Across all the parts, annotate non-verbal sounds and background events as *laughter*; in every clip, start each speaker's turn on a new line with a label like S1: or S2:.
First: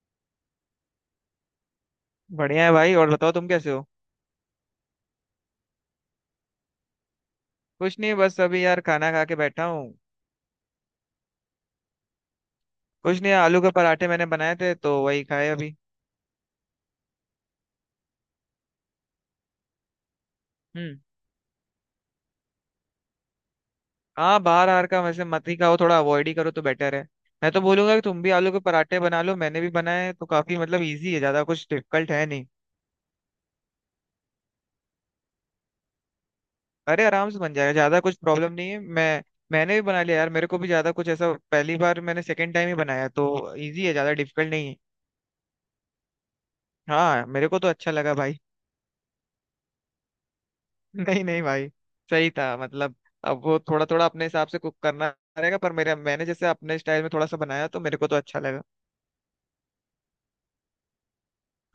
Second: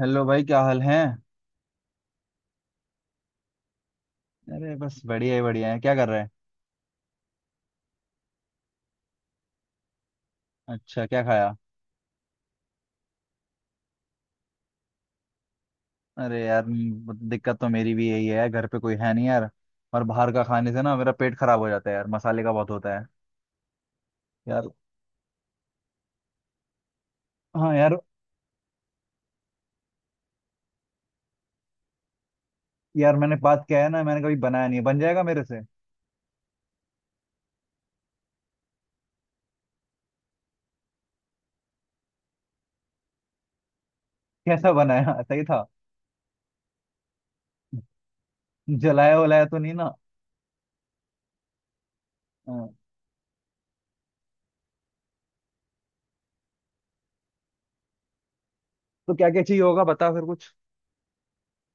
S1: Hello भाई, क्या हाल है।
S2: बढ़िया है भाई। और बताओ तुम कैसे हो?
S1: अरे बस बढ़िया ही बढ़िया है। क्या कर रहे हैं।
S2: कुछ नहीं, बस अभी यार खाना खा के बैठा हूँ।
S1: अच्छा, क्या खाया।
S2: कुछ नहीं, आलू के पराठे मैंने बनाए थे तो वही खाए अभी।
S1: अरे यार दिक्कत तो मेरी भी यही है, घर पे कोई है नहीं यार। और बाहर का खाने से ना
S2: हम्म।
S1: मेरा पेट खराब हो जाता है यार, मसाले का बहुत होता है।
S2: हाँ,
S1: यार
S2: बाहर आर का वैसे मत ही खाओ, थोड़ा अवॉइड ही करो तो बेटर है। मैं तो
S1: हाँ
S2: बोलूंगा
S1: यार,
S2: कि तुम भी आलू के पराठे बना लो, मैंने भी बनाए हैं, तो काफी मतलब इजी है, ज्यादा कुछ डिफिकल्ट है नहीं।
S1: यार मैंने बात किया है ना, मैंने कभी बनाया नहीं है। बन जाएगा मेरे से। *laughs*
S2: अरे, आराम से बन जाएगा, ज्यादा कुछ प्रॉब्लम नहीं है। मैं मैंने भी बना लिया यार, मेरे को भी ज्यादा कुछ ऐसा, पहली बार मैंने सेकेंड टाइम ही बनाया तो इजी है, ज्यादा डिफिकल्ट नहीं
S1: कैसा
S2: है।
S1: बनाया, सही था।
S2: हाँ, मेरे को तो अच्छा लगा भाई।
S1: जलाया वलाया तो नहीं ना।
S2: नहीं नहीं भाई। सही था
S1: हाँ,
S2: मतलब। अब वो थोड़ा थोड़ा अपने हिसाब से कुक करना रहेगा, पर मेरे मैंने जैसे अपने स्टाइल में थोड़ा सा बनाया तो मेरे को तो अच्छा लगा।
S1: तो क्या क्या चाहिए होगा बता फिर कुछ।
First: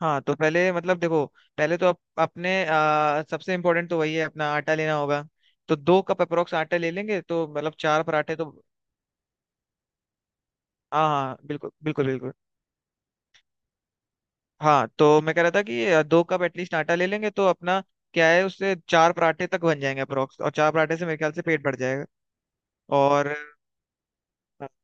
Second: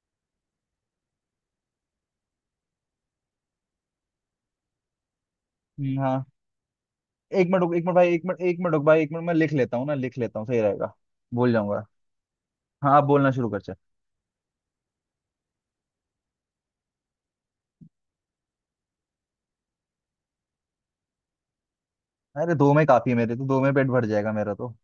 S2: हाँ, तो पहले मतलब देखो। पहले तो अपने सबसे इम्पोर्टेंट तो वही है, अपना आटा लेना होगा। तो दो कप
S1: हाँ।
S2: अप्रोक्स आटा ले लेंगे
S1: एक
S2: तो
S1: मिनट रुक,
S2: मतलब
S1: एक मिनट
S2: चार
S1: भाई, एक
S2: पराठे
S1: मिनट,
S2: तो
S1: एक मिनट रुक भाई, एक मिनट मैं लिख लेता हूँ ना, लिख लेता हूँ सही रहेगा।
S2: हाँ हाँ,
S1: भूल
S2: बिल्कुल
S1: जाऊंगा।
S2: बिल्कुल बिल्कुल।
S1: हाँ आप बोलना शुरू कर।
S2: हाँ, तो मैं कह रहा था कि दो कप एटलीस्ट आटा ले लेंगे तो अपना क्या है, उससे चार पराठे तक बन जाएंगे अप्रोक्स, और चार पराठे से मेरे ख्याल से पेट भर जाएगा।
S1: अरे दो में काफी है,
S2: और
S1: मेरे तो दो में पेट भर जाएगा मेरा तो।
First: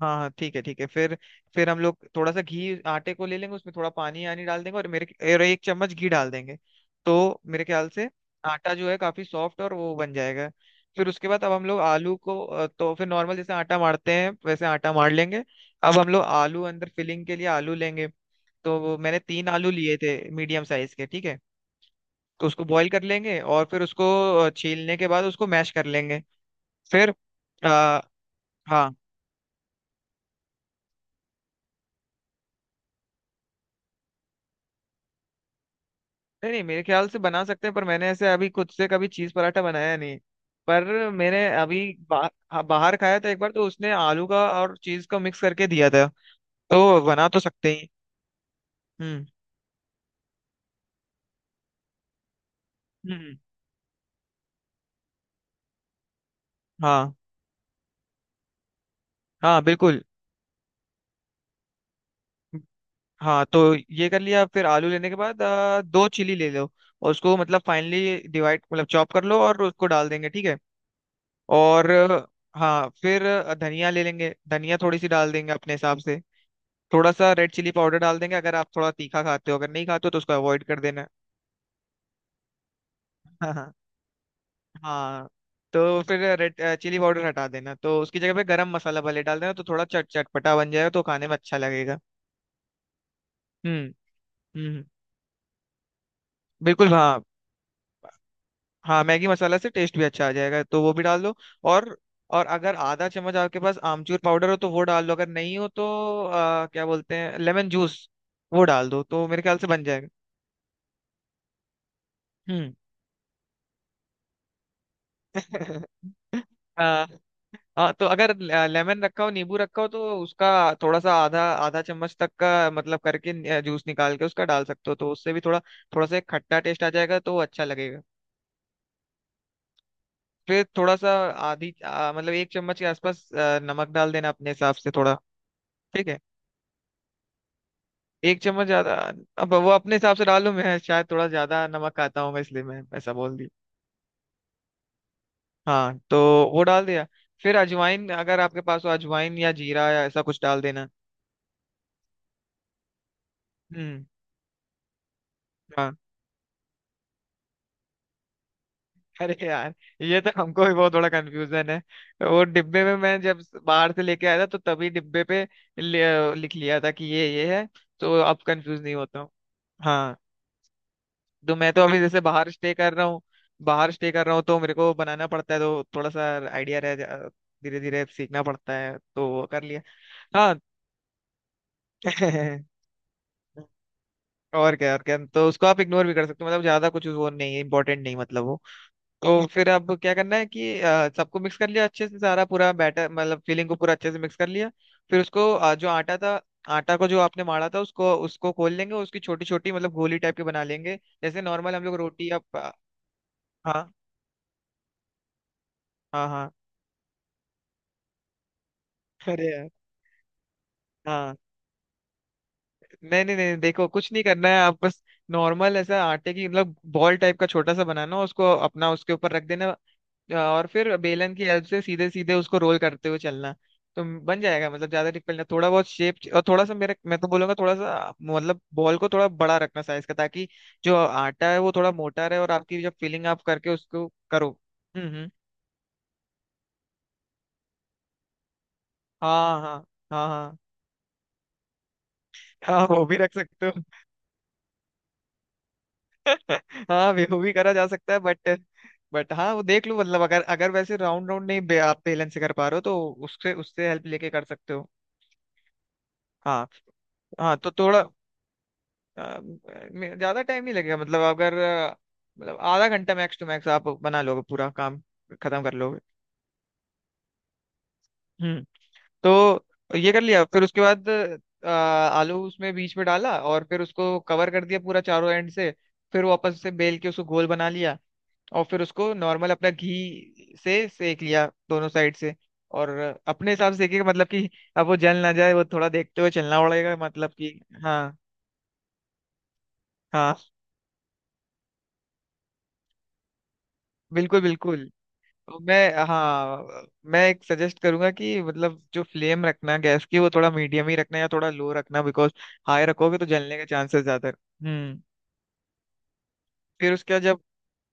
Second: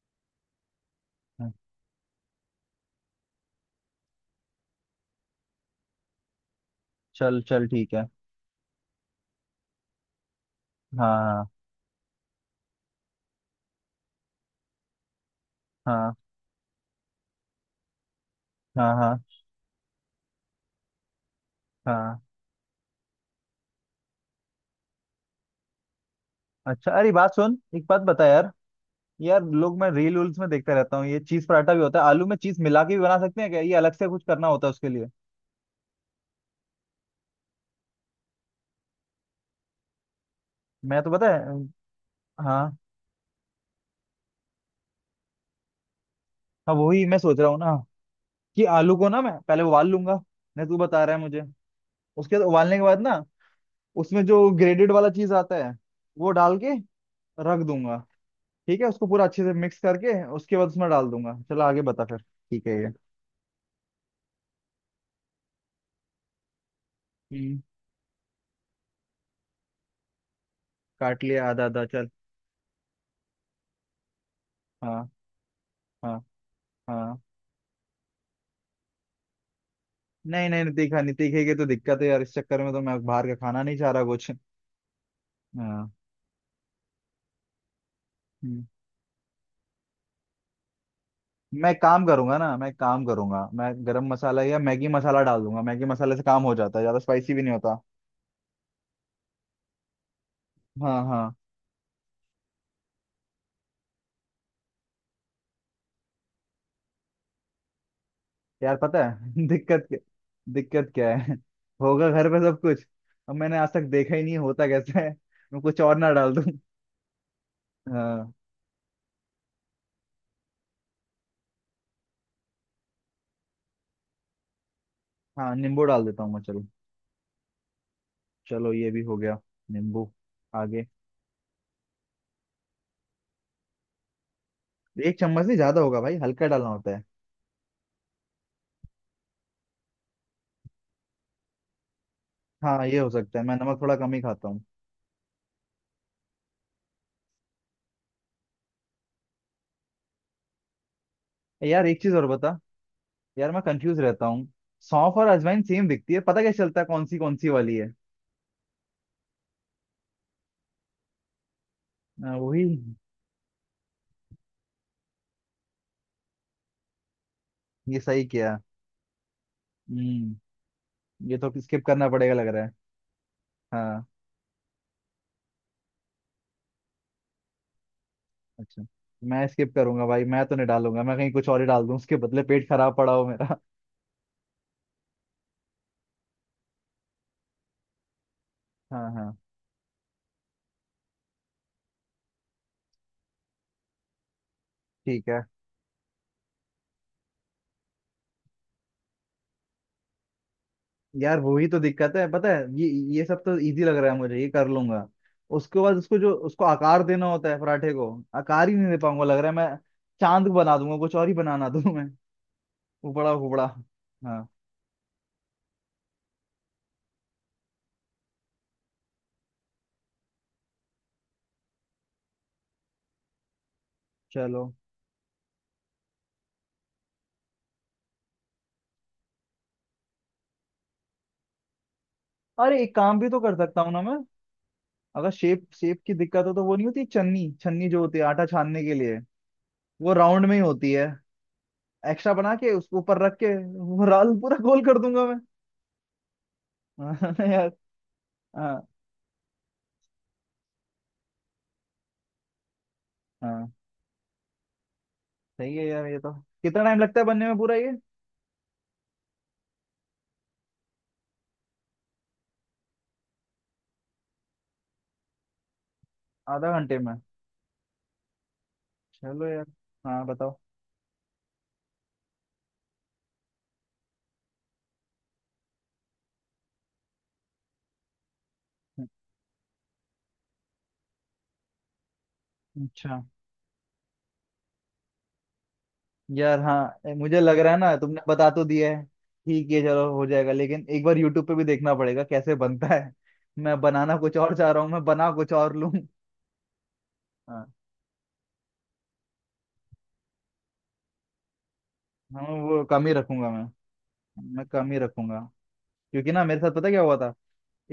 S2: हाँ हाँ, ठीक है ठीक है,
S1: हाँ,
S2: फिर हम लोग थोड़ा सा घी आटे को ले लेंगे, उसमें थोड़ा पानी आनी डाल देंगे, और 1 चम्मच घी डाल देंगे।
S1: चल
S2: तो मेरे
S1: चल
S2: ख्याल
S1: ठीक है।
S2: से आटा जो है काफी सॉफ्ट और वो बन जाएगा। फिर उसके बाद
S1: हाँ
S2: अब हम लोग तो फिर नॉर्मल जैसे आटा मारते हैं वैसे आटा मार लेंगे। अब हम
S1: हाँ
S2: लोग आलू अंदर फिलिंग के लिए आलू लेंगे। तो
S1: हाँ
S2: वो मैंने
S1: हाँ
S2: तीन आलू लिए थे। मीडियम साइज के, ठीक है।
S1: हाँ हाँ।
S2: तो उसको बॉईल कर लेंगे और फिर उसको छीलने के बाद उसको मैश कर लेंगे।
S1: अच्छा, अरे
S2: फिर
S1: बात सुन, एक बात
S2: आ,
S1: बता यार।
S2: हाँ,
S1: यार लोग, मैं रील उल्स में देखता रहता हूँ, ये चीज पराठा भी होता है, आलू में चीज मिला के भी बना सकते हैं क्या, ये अलग से कुछ करना होता है उसके लिए।
S2: नहीं नहीं, मेरे ख्याल से बना सकते हैं, पर मैंने ऐसे अभी खुद से कभी चीज पराठा बनाया नहीं। पर
S1: मैं तो पता है।
S2: मैंने अभी हाँ,
S1: हाँ,
S2: बाहर खाया था एक बार, तो उसने आलू का और चीज का मिक्स करके दिया था।
S1: हाँ
S2: तो
S1: वही मैं
S2: बना
S1: सोच
S2: तो
S1: रहा हूँ
S2: सकते
S1: ना,
S2: ही
S1: कि आलू को ना
S2: हम्म।
S1: मैं पहले उबाल लूंगा। नहीं तू बता रहा है मुझे। उसके बाद उबालने के बाद ना,
S2: हम्म।
S1: उसमें जो ग्रेडेड वाला चीज आता है, वो डाल के
S2: हाँ
S1: रख दूंगा। ठीक है, उसको पूरा अच्छे से
S2: हाँ
S1: मिक्स
S2: बिल्कुल,
S1: करके उसके बाद उसमें डाल दूंगा, चलो आगे बता फिर। ठीक है ये।
S2: हाँ। तो ये कर लिया, फिर आलू लेने के बाद दो चिली ले लो और उसको
S1: हम्म,
S2: मतलब फाइनली डिवाइड, मतलब चॉप कर लो और उसको डाल देंगे, ठीक है।
S1: काट लिया आधा आधा
S2: और
S1: चल।
S2: हाँ, फिर धनिया ले लेंगे, धनिया थोड़ी सी
S1: हाँ
S2: डाल देंगे अपने हिसाब से।
S1: हाँ
S2: थोड़ा
S1: हाँ।
S2: सा रेड चिली पाउडर डाल देंगे अगर आप थोड़ा तीखा खाते हो, अगर नहीं खाते हो तो उसको
S1: नहीं
S2: अवॉइड
S1: नहीं नहीं,
S2: कर
S1: तीखा
S2: देना।
S1: नहीं, तीखेगी तो दिक्कत है यार, इस चक्कर में तो मैं बाहर का
S2: *laughs* हाँ
S1: खाना
S2: हाँ।
S1: नहीं चाह रहा कुछ।
S2: हाँ।
S1: हाँ।
S2: तो फिर रेड चिली पाउडर हटा देना, तो उसकी जगह पे
S1: हम्म।
S2: गरम मसाला भले डाल देना तो थोड़ा चट चटपटा बन जाएगा तो खाने में अच्छा
S1: मैं
S2: लगेगा।
S1: काम करूंगा ना, मैं काम करूंगा, मैं
S2: हम्म।
S1: गरम मसाला या
S2: हम्म।
S1: मैगी मसाला डाल दूंगा, मैगी मसाले से काम हो जाता है,
S2: बिल्कुल,
S1: ज्यादा
S2: हाँ।
S1: स्पाइसी भी नहीं होता।
S2: हाँ, मैगी मसाला से टेस्ट भी अच्छा आ जाएगा तो वो
S1: हाँ
S2: भी डाल
S1: हाँ।
S2: दो। और और अगर आधा चम्मच आपके पास आमचूर पाउडर हो तो वो डाल लो, अगर नहीं हो तो क्या बोलते हैं, लेमन जूस। वो
S1: यार
S2: डाल दो
S1: पता
S2: तो मेरे
S1: है, *laughs*
S2: ख्याल से बन
S1: दिक्कत क्या,
S2: जाएगा।
S1: दिक्कत क्या है *laughs* होगा घर पे सब
S2: हम्म।
S1: कुछ। अब मैंने आज तक देखा ही नहीं, होता कैसे है। मैं कुछ और ना डाल दूं।
S2: *laughs* हाँ। हाँ, तो
S1: हाँ।
S2: अगर लेमन रखा हो, नींबू रखा हो तो उसका थोड़ा सा, आधा आधा चम्मच तक का मतलब करके जूस निकाल के उसका डाल सकते हो, तो उससे भी
S1: हाँ
S2: थोड़ा
S1: नींबू डाल
S2: थोड़ा सा
S1: देता
S2: एक
S1: हूँ मैं,
S2: खट्टा
S1: चलो।
S2: टेस्ट आ जाएगा तो अच्छा लगेगा।
S1: चलो ये भी हो गया। नींबू।
S2: फिर
S1: आगे।
S2: थोड़ा सा मतलब 1 चम्मच के आसपास नमक डाल देना अपने हिसाब से थोड़ा।
S1: एक चम्मच नहीं, ज्यादा होगा
S2: ठीक
S1: भाई,
S2: है।
S1: हल्का डालना होता है।
S2: 1 चम्मच ज्यादा, अब वो अपने हिसाब से डालूं, मैं शायद थोड़ा ज्यादा नमक खाता हूँ, इसलिए मैं
S1: हाँ ये हो
S2: ऐसा बोल
S1: सकता है,
S2: दी।
S1: मैं नमक थोड़ा कम ही खाता हूँ।
S2: हाँ, तो वो डाल दिया। फिर अजवाइन अगर आपके पास हो, अजवाइन या जीरा या ऐसा कुछ डाल देना।
S1: यार एक चीज और बता, यार मैं कंफ्यूज
S2: हम्म।
S1: रहता हूँ। सौंफ और अजवाइन सेम
S2: हाँ।
S1: दिखती है, पता कैसे चलता है कौन सी वाली है।
S2: अरे यार, ये तो हमको भी बहुत थोड़ा कंफ्यूजन है।
S1: हाँ,
S2: वो
S1: वही।
S2: डिब्बे में मैं जब बाहर से लेके आया था तो तभी डिब्बे पे लिख लिया था कि ये है।
S1: ये
S2: तो
S1: सही
S2: अब
S1: किया।
S2: कंफ्यूज नहीं होता हूँ। हाँ।
S1: हम्म। ये तो
S2: तो मैं तो
S1: स्किप
S2: अभी
S1: करना
S2: जैसे
S1: पड़ेगा लग
S2: बाहर
S1: रहा है।
S2: स्टे कर रहा हूँ, बाहर
S1: हाँ।
S2: स्टे कर रहा हूँ तो मेरे को बनाना पड़ता है, तो थोड़ा सा आइडिया रह, धीरे धीरे सीखना पड़ता
S1: अच्छा।
S2: है तो
S1: मैं
S2: वो कर
S1: स्किप
S2: लिया।
S1: करूंगा भाई, मैं
S2: हाँ।
S1: तो नहीं डालूंगा, मैं कहीं कुछ और ही डाल दूं उसके बदले, पेट
S2: *laughs*
S1: खराब पड़ा हो मेरा।
S2: और क्या, और क्या, तो उसको आप इग्नोर भी कर सकते हो, मतलब ज्यादा कुछ वो नहीं है, इंपॉर्टेंट नहीं, मतलब वो
S1: *laughs* हाँ हाँ
S2: तो फिर अब क्या करना है कि सबको मिक्स कर लिया अच्छे से, सारा पूरा बैटर मतलब फीलिंग को पूरा अच्छे से मिक्स कर लिया। फिर
S1: ठीक है।
S2: उसको जो आटा था, आटा को जो आपने माड़ा था, उसको उसको खोल लेंगे, उसकी छोटी छोटी मतलब गोली टाइप की बना लेंगे।
S1: यार
S2: जैसे
S1: वही
S2: नॉर्मल
S1: तो
S2: हम लोग
S1: दिक्कत है,
S2: रोटी या
S1: पता है ये सब तो इजी
S2: हाँ
S1: लग रहा है मुझे, ये कर लूंगा। उसके बाद उसको,
S2: हाँ।
S1: जो
S2: हाँ।
S1: उसको आकार देना होता है पराठे को, आकार ही नहीं दे पाऊंगा लग रहा
S2: अरे
S1: है
S2: यार,
S1: मैं। चांद बना दूंगा, कुछ और ही
S2: हाँ,
S1: बनाना दूं मैं।
S2: नहीं
S1: उपड़ा
S2: नहीं नहीं,
S1: उपड़ा।
S2: देखो कुछ नहीं
S1: हाँ
S2: करना है, आप बस नॉर्मल ऐसा आटे की मतलब बॉल टाइप का छोटा सा बनाना, उसको अपना उसके ऊपर रख देना। और फिर बेलन की हेल्प से सीधे सीधे उसको रोल करते हुए चलना। तो बन जाएगा,
S1: चलो,
S2: मतलब ज्यादा डिफिकल्ट नहीं, थोड़ा बहुत शेप, और थोड़ा सा मेरे मैं तो बोलूंगा थोड़ा सा मतलब बॉल को थोड़ा बड़ा रखना साइज का, ताकि जो आटा है वो थोड़ा मोटा रहे और आपकी
S1: अरे
S2: जब
S1: एक काम
S2: फिलिंग
S1: भी तो
S2: आप
S1: कर
S2: करके
S1: सकता हूँ ना
S2: उसको
S1: मैं।
S2: करो। हम्म।
S1: अगर शेप शेप की दिक्कत हो तो, वो नहीं होती छन्नी छन्नी जो होती है आटा छानने के लिए,
S2: हाँ हाँ।
S1: वो
S2: हाँ।
S1: राउंड में
S2: हाँ।
S1: ही होती है। एक्स्ट्रा बना के
S2: हाँ,
S1: उसको
S2: वो भी
S1: ऊपर
S2: रख
S1: रख के
S2: सकते हो।
S1: वो राल पूरा गोल कर दूंगा मैं।
S2: *laughs*
S1: *laughs*
S2: हाँ,
S1: हाँ
S2: वो भी
S1: यार।
S2: करा जा सकता है,
S1: हाँ
S2: बट हाँ, वो देख लो, मतलब अगर अगर वैसे राउंड राउंड नहीं आप बेलन से कर पा रहे हो तो उससे
S1: हाँ।
S2: उससे हेल्प लेके कर सकते हो।
S1: सही है यार ये तो।
S2: हाँ।
S1: कितना टाइम लगता है बनने में
S2: हाँ, तो
S1: पूरा ये।
S2: थोड़ा अ, ज्यादा टाइम नहीं लगेगा, मतलब अगर मतलब आधा घंटा मैक्स टू मैक्स आप बना लोगे पूरा काम खत्म कर लोगे।
S1: आधा घंटे में।
S2: हम्म।
S1: चलो यार।
S2: तो ये कर
S1: हाँ
S2: लिया,
S1: बताओ।
S2: फिर उसके बाद आलू उसमें बीच में डाला और फिर उसको कवर कर दिया पूरा चारों एंड से। फिर वापस से बेल के उसको गोल बना लिया। और फिर उसको नॉर्मल अपना घी से सेक लिया दोनों साइड से। और
S1: अच्छा।
S2: अपने हिसाब से सेकेगा, मतलब कि अब वो जल ना जाए, वो थोड़ा देखते हुए
S1: यार
S2: चलना पड़ेगा,
S1: हाँ,
S2: मतलब
S1: मुझे लग
S2: कि,
S1: रहा है ना,
S2: हाँ।
S1: तुमने बता तो दिया है, ठीक है चलो हो
S2: हाँ,
S1: जाएगा, लेकिन एक बार यूट्यूब पे भी देखना पड़ेगा कैसे बनता है। मैं बनाना कुछ
S2: बिल्कुल
S1: और चाह रहा
S2: बिल्कुल।
S1: हूँ, मैं बना कुछ
S2: तो
S1: और
S2: मैं,
S1: लूँ।
S2: हाँ, मैं एक
S1: हाँ।
S2: सजेस्ट करूंगा कि मतलब जो फ्लेम रखना गैस की वो थोड़ा मीडियम ही रखना या थोड़ा लो रखना, बिकॉज
S1: हाँ, वो
S2: हाई
S1: कम ही
S2: रखोगे तो
S1: रखूंगा
S2: जलने
S1: मैं
S2: के चांसेस ज्यादा है।
S1: मैं कम ही
S2: हम्म।
S1: रखूंगा। क्योंकि ना मेरे साथ पता
S2: फिर
S1: क्या
S2: उसके
S1: हुआ
S2: बाद
S1: था,
S2: जब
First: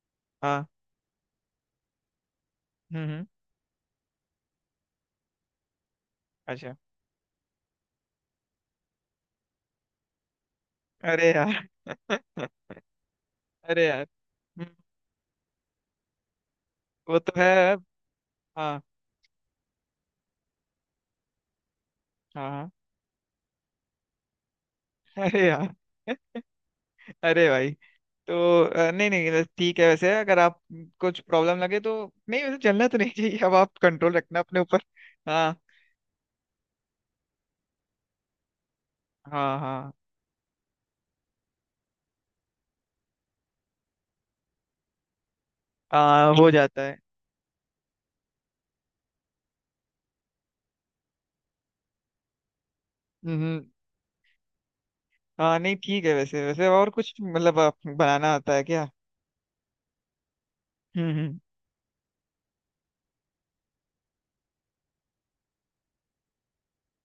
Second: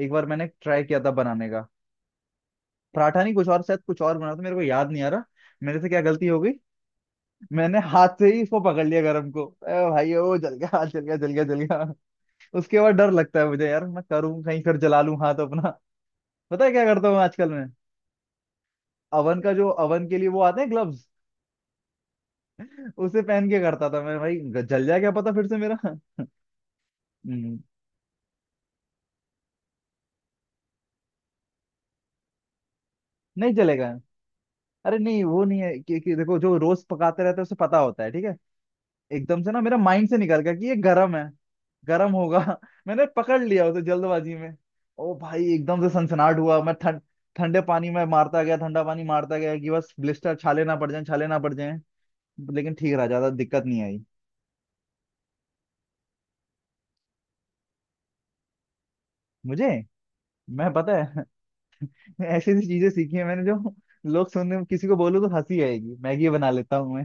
S1: एक बार मैंने
S2: हाँ।
S1: ट्राई किया था बनाने का। पराठा
S2: हम्म।
S1: नहीं, कुछ और, शायद कुछ और बना था, मेरे को याद नहीं आ रहा। मेरे से क्या गलती हो गई,
S2: अच्छा।
S1: मैंने हाथ से ही इसको पकड़ लिया गरम को, ए भाई ओ जल गया, हाथ जल गया, जल
S2: अरे
S1: गया, जल
S2: यार।
S1: गया।
S2: *laughs*
S1: उसके बाद डर लगता है मुझे यार,
S2: अरे
S1: मैं
S2: यार।
S1: करूँ कहीं
S2: हम्म।
S1: फिर जला लूं हाथ अपना। पता है क्या करता हूँ
S2: वो तो
S1: आजकल
S2: है।
S1: मैं,
S2: हाँ।
S1: अवन का, जो अवन के लिए वो आते हैं ग्लव्स,
S2: हाँ हाँ।
S1: उसे पहन के करता था मैं भाई, जल जाए क्या पता फिर
S2: अरे
S1: से
S2: यार।
S1: मेरा। *laughs*
S2: *laughs* अरे
S1: हम्म,
S2: भाई। तो नहीं नहीं, बस ठीक है, वैसे अगर आप कुछ प्रॉब्लम लगे तो नहीं, वैसे चलना तो नहीं चाहिए,
S1: नहीं
S2: अब आप
S1: जलेगा।
S2: कंट्रोल रखना अपने ऊपर।
S1: अरे नहीं वो
S2: हाँ
S1: नहीं है कि देखो, जो रोज पकाते रहते हैं उसे पता होता है ठीक है। एकदम से
S2: हाँ।
S1: ना मेरा
S2: हाँ,
S1: माइंड से निकल गया कि ये गर्म है, गर्म होगा। *laughs* मैंने पकड़ लिया उसे जल्दबाजी में। ओ भाई एकदम से
S2: हाँ
S1: सनसनाहट
S2: हो
S1: हुआ, मैं
S2: जाता है।
S1: ठंड, ठंडे पानी में मारता गया, ठंडा पानी मारता गया कि बस ब्लिस्टर, छाले ना पड़ जाए, छाले ना पड़ जाए। लेकिन ठीक रहा, ज्यादा दिक्कत
S2: हम्म।
S1: नहीं आई
S2: हाँ, नहीं ठीक है, वैसे वैसे और कुछ मतलब आप बनाना आता है क्या?
S1: मुझे। मैं पता
S2: हम्म
S1: है
S2: हम्म।
S1: *laughs* ऐसी ऐसी चीजें सीखी है मैंने, जो लोग, सुनने किसी को बोलूं तो हंसी आएगी। मैगी बना लेता हूँ मैं,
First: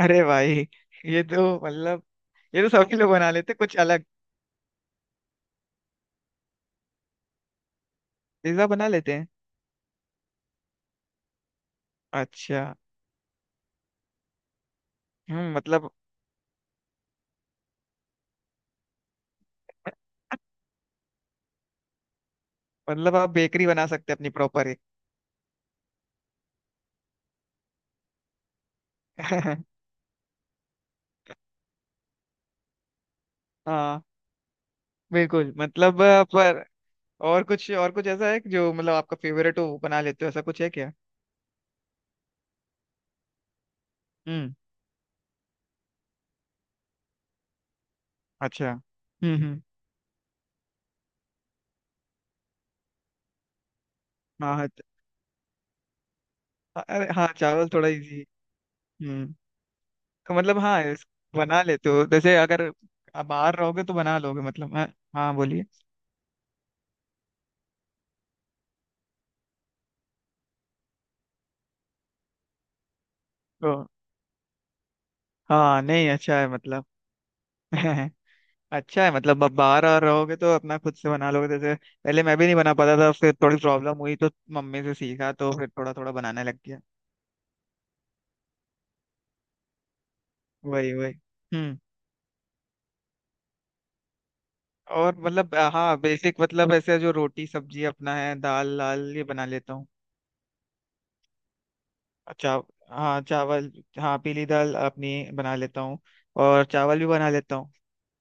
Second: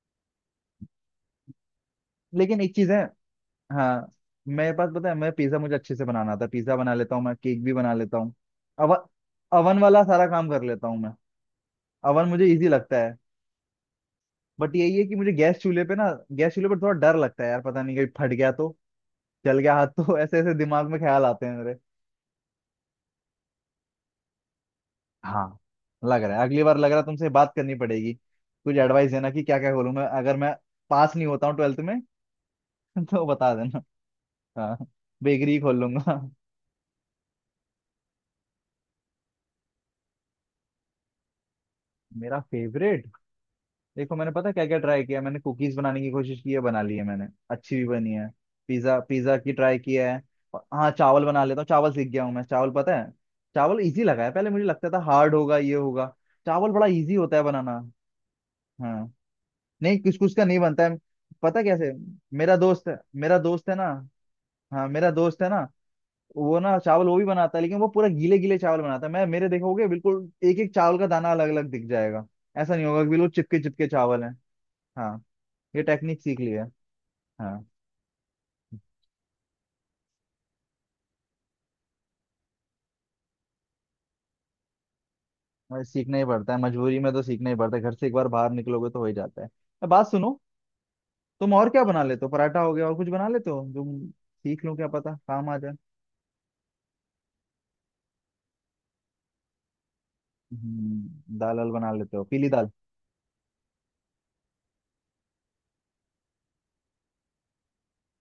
S2: अरे भाई, ये तो मतलब,
S1: लेकिन
S2: ये तो
S1: एक चीज
S2: सभी
S1: है।
S2: लोग बना लेते हैं, कुछ अलग।
S1: हाँ मेरे पास, पता है, मैं पिज्जा, मुझे अच्छे से बनाना आता है, पिज्जा बना लेता हूँ मैं, केक भी बना लेता हूँ।
S2: पिज्जा बना
S1: अवन,
S2: लेते हैं।
S1: अवन वाला सारा काम कर लेता हूँ मैं। अवन मुझे
S2: अच्छा।
S1: इजी लगता है, बट यही है कि मुझे
S2: हम्म,
S1: गैस चूल्हे
S2: मतलब,
S1: पे ना, गैस चूल्हे पर थोड़ा डर लगता है यार, पता नहीं कहीं फट गया तो, जल गया हाथ तो। *laughs* ऐसे ऐसे दिमाग में ख्याल आते हैं मेरे।
S2: मतलब आप बेकरी बना सकते हैं अपनी प्रॉपर एक।
S1: हाँ लग रहा है, अगली बार लग रहा है तुमसे बात करनी पड़ेगी कुछ एडवाइस देना, कि क्या क्या
S2: *laughs*
S1: खोलूं मैं अगर मैं पास नहीं होता हूँ ट्वेल्थ में। *laughs* तो बता देना।
S2: हाँ
S1: हाँ
S2: बिल्कुल,
S1: बेकरी खोल
S2: मतलब
S1: लूंगा।
S2: पर और कुछ, और कुछ ऐसा है कि जो मतलब आपका फेवरेट हो वो बना लेते हो, ऐसा कुछ है क्या?
S1: मेरा फेवरेट, देखो मैंने, पता
S2: हम्म।
S1: क्या क्या ट्राई किया, मैंने कुकीज बनाने की कोशिश की है, बना ली है मैंने, अच्छी भी बनी है।
S2: अच्छा,
S1: पिज्जा, पिज्जा की
S2: हम्म।
S1: ट्राई किया है। और हाँ चावल बना लेता हूँ, चावल सीख गया हूँ मैं, चावल पता है, चावल इजी लगा है, पहले
S2: हाँ
S1: मुझे
S2: हाँ।
S1: लगता था हार्ड होगा ये होगा, चावल बड़ा
S2: अरे
S1: इजी
S2: हाँ,
S1: होता है
S2: चावल
S1: बनाना।
S2: थोड़ा इजी।
S1: हाँ।
S2: हम्म।
S1: नहीं कुछ कुछ
S2: तो
S1: का
S2: मतलब
S1: नहीं
S2: हाँ,
S1: बनता है।
S2: बना
S1: पता
S2: लेते
S1: कैसे,
S2: हो, जैसे
S1: मेरा
S2: अगर
S1: दोस्त है,
S2: आप
S1: मेरा
S2: बाहर
S1: दोस्त है ना,
S2: रहोगे तो बना लोगे, मतलब हाँ।
S1: हाँ मेरा
S2: हाँ,
S1: दोस्त है ना,
S2: बोलिए।
S1: वो ना चावल वो भी बनाता है, लेकिन वो पूरा गीले गीले चावल बनाता है। मैं मेरे देखोगे बिल्कुल एक एक चावल का दाना अलग अलग दिख जाएगा। ऐसा नहीं होगा कि बिल्कुल चिपके
S2: तो
S1: चिपके चावल है। हाँ, ये
S2: हाँ, नहीं
S1: टेक्निक
S2: अच्छा
S1: सीख
S2: है
S1: ली है।
S2: मतलब।
S1: हाँ,
S2: *laughs* अच्छा है मतलब, अब बाहर और रहोगे तो अपना खुद से बना लोगे, जैसे पहले मैं भी नहीं बना पाता था, फिर थोड़ी प्रॉब्लम हुई तो मम्मी से सीखा तो फिर
S1: और
S2: थोड़ा थोड़ा
S1: सीखना ही
S2: बनाने
S1: पड़ता है,
S2: लग गया।
S1: मजबूरी में तो सीखना ही पड़ता है, घर से एक बार बाहर निकलोगे तो हो ही जाता है। अब बात सुनो,
S2: वही वही।
S1: तुम और
S2: हम्म,
S1: क्या बना लेते हो, पराठा हो गया, और कुछ बना लेते हो तुम, सीख लो क्या पता
S2: और
S1: काम
S2: मतलब
S1: आ जाए।
S2: हाँ, बेसिक मतलब ऐसे जो रोटी सब्जी अपना है, दाल लाल ये बना लेता हूँ।
S1: दाल वाल बना लेते हो, पीली
S2: चाव
S1: दाल।
S2: हाँ, चावल, हाँ, पीली दाल अपनी बना लेता हूँ और चावल भी बना लेता हूँ।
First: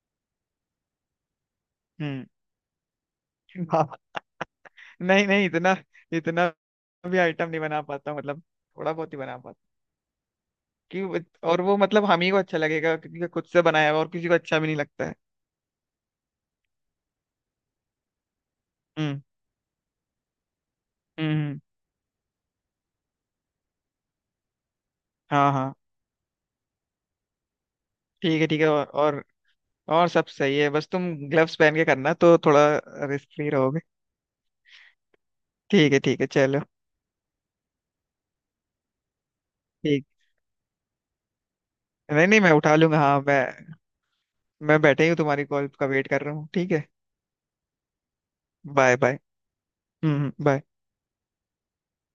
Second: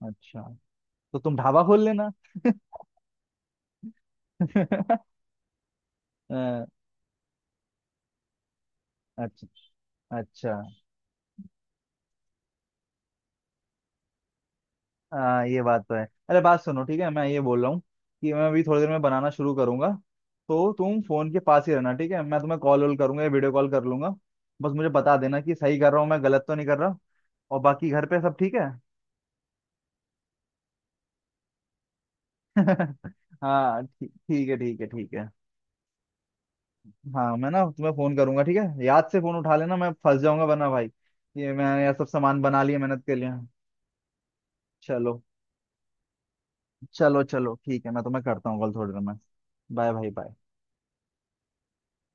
S1: अच्छा, तो तुम ढाबा खोल लेना।
S2: हम्म।
S1: *laughs*
S2: *laughs* नहीं नहीं, इतना इतना
S1: अ,
S2: भी आइटम नहीं बना पाता हूँ, मतलब थोड़ा बहुत ही बना
S1: अच्छा,
S2: पाता
S1: अच्छा।
S2: हूँ कि, और वो मतलब हम ही को अच्छा लगेगा क्योंकि खुद से बनाया हुआ और किसी को अच्छा भी नहीं लगता है।
S1: हाँ ये बात तो है। अरे बात सुनो, ठीक है मैं ये बोल रहा हूँ कि मैं अभी थोड़ी देर में
S2: हम्म
S1: बनाना शुरू करूंगा, तो तुम
S2: हम्म।
S1: फोन के पास ही रहना ठीक है, मैं तुम्हें कॉल वॉल करूंगा या वीडियो कॉल कर लूंगा। बस मुझे बता देना
S2: हाँ
S1: कि
S2: हाँ,
S1: सही कर रहा हूँ मैं, गलत तो नहीं कर रहा। और बाकी घर पे सब
S2: ठीक है
S1: ठीक
S2: ठीक है,
S1: है।
S2: और और सब सही है, बस तुम ग्लव्स पहन के करना तो थोड़ा
S1: *laughs*
S2: रिस्क फ्री रहोगे।
S1: हाँ ठीक, ठीक है, ठीक है, ठीक है।
S2: ठीक है ठीक है, चलो।
S1: हाँ मैं ना तुम्हें फोन करूंगा, ठीक है याद से फोन उठा लेना, मैं
S2: ठीक,
S1: फंस जाऊंगा वरना भाई, ये मैं यह सब
S2: नहीं नहीं,
S1: सामान
S2: मैं
S1: बना
S2: उठा
S1: लिए
S2: लूंगा,
S1: मेहनत के
S2: हाँ,
S1: लिए।
S2: मैं बैठे ही हूँ,
S1: चलो
S2: तुम्हारी कॉल का वेट कर रहा हूँ, ठीक है।
S1: चलो चलो ठीक है, मैं तुम्हें करता हूँ कॉल थोड़ी
S2: बाय
S1: देर में।
S2: बाय।
S1: बाय भाई
S2: हम्म,
S1: बाय।
S2: बाय।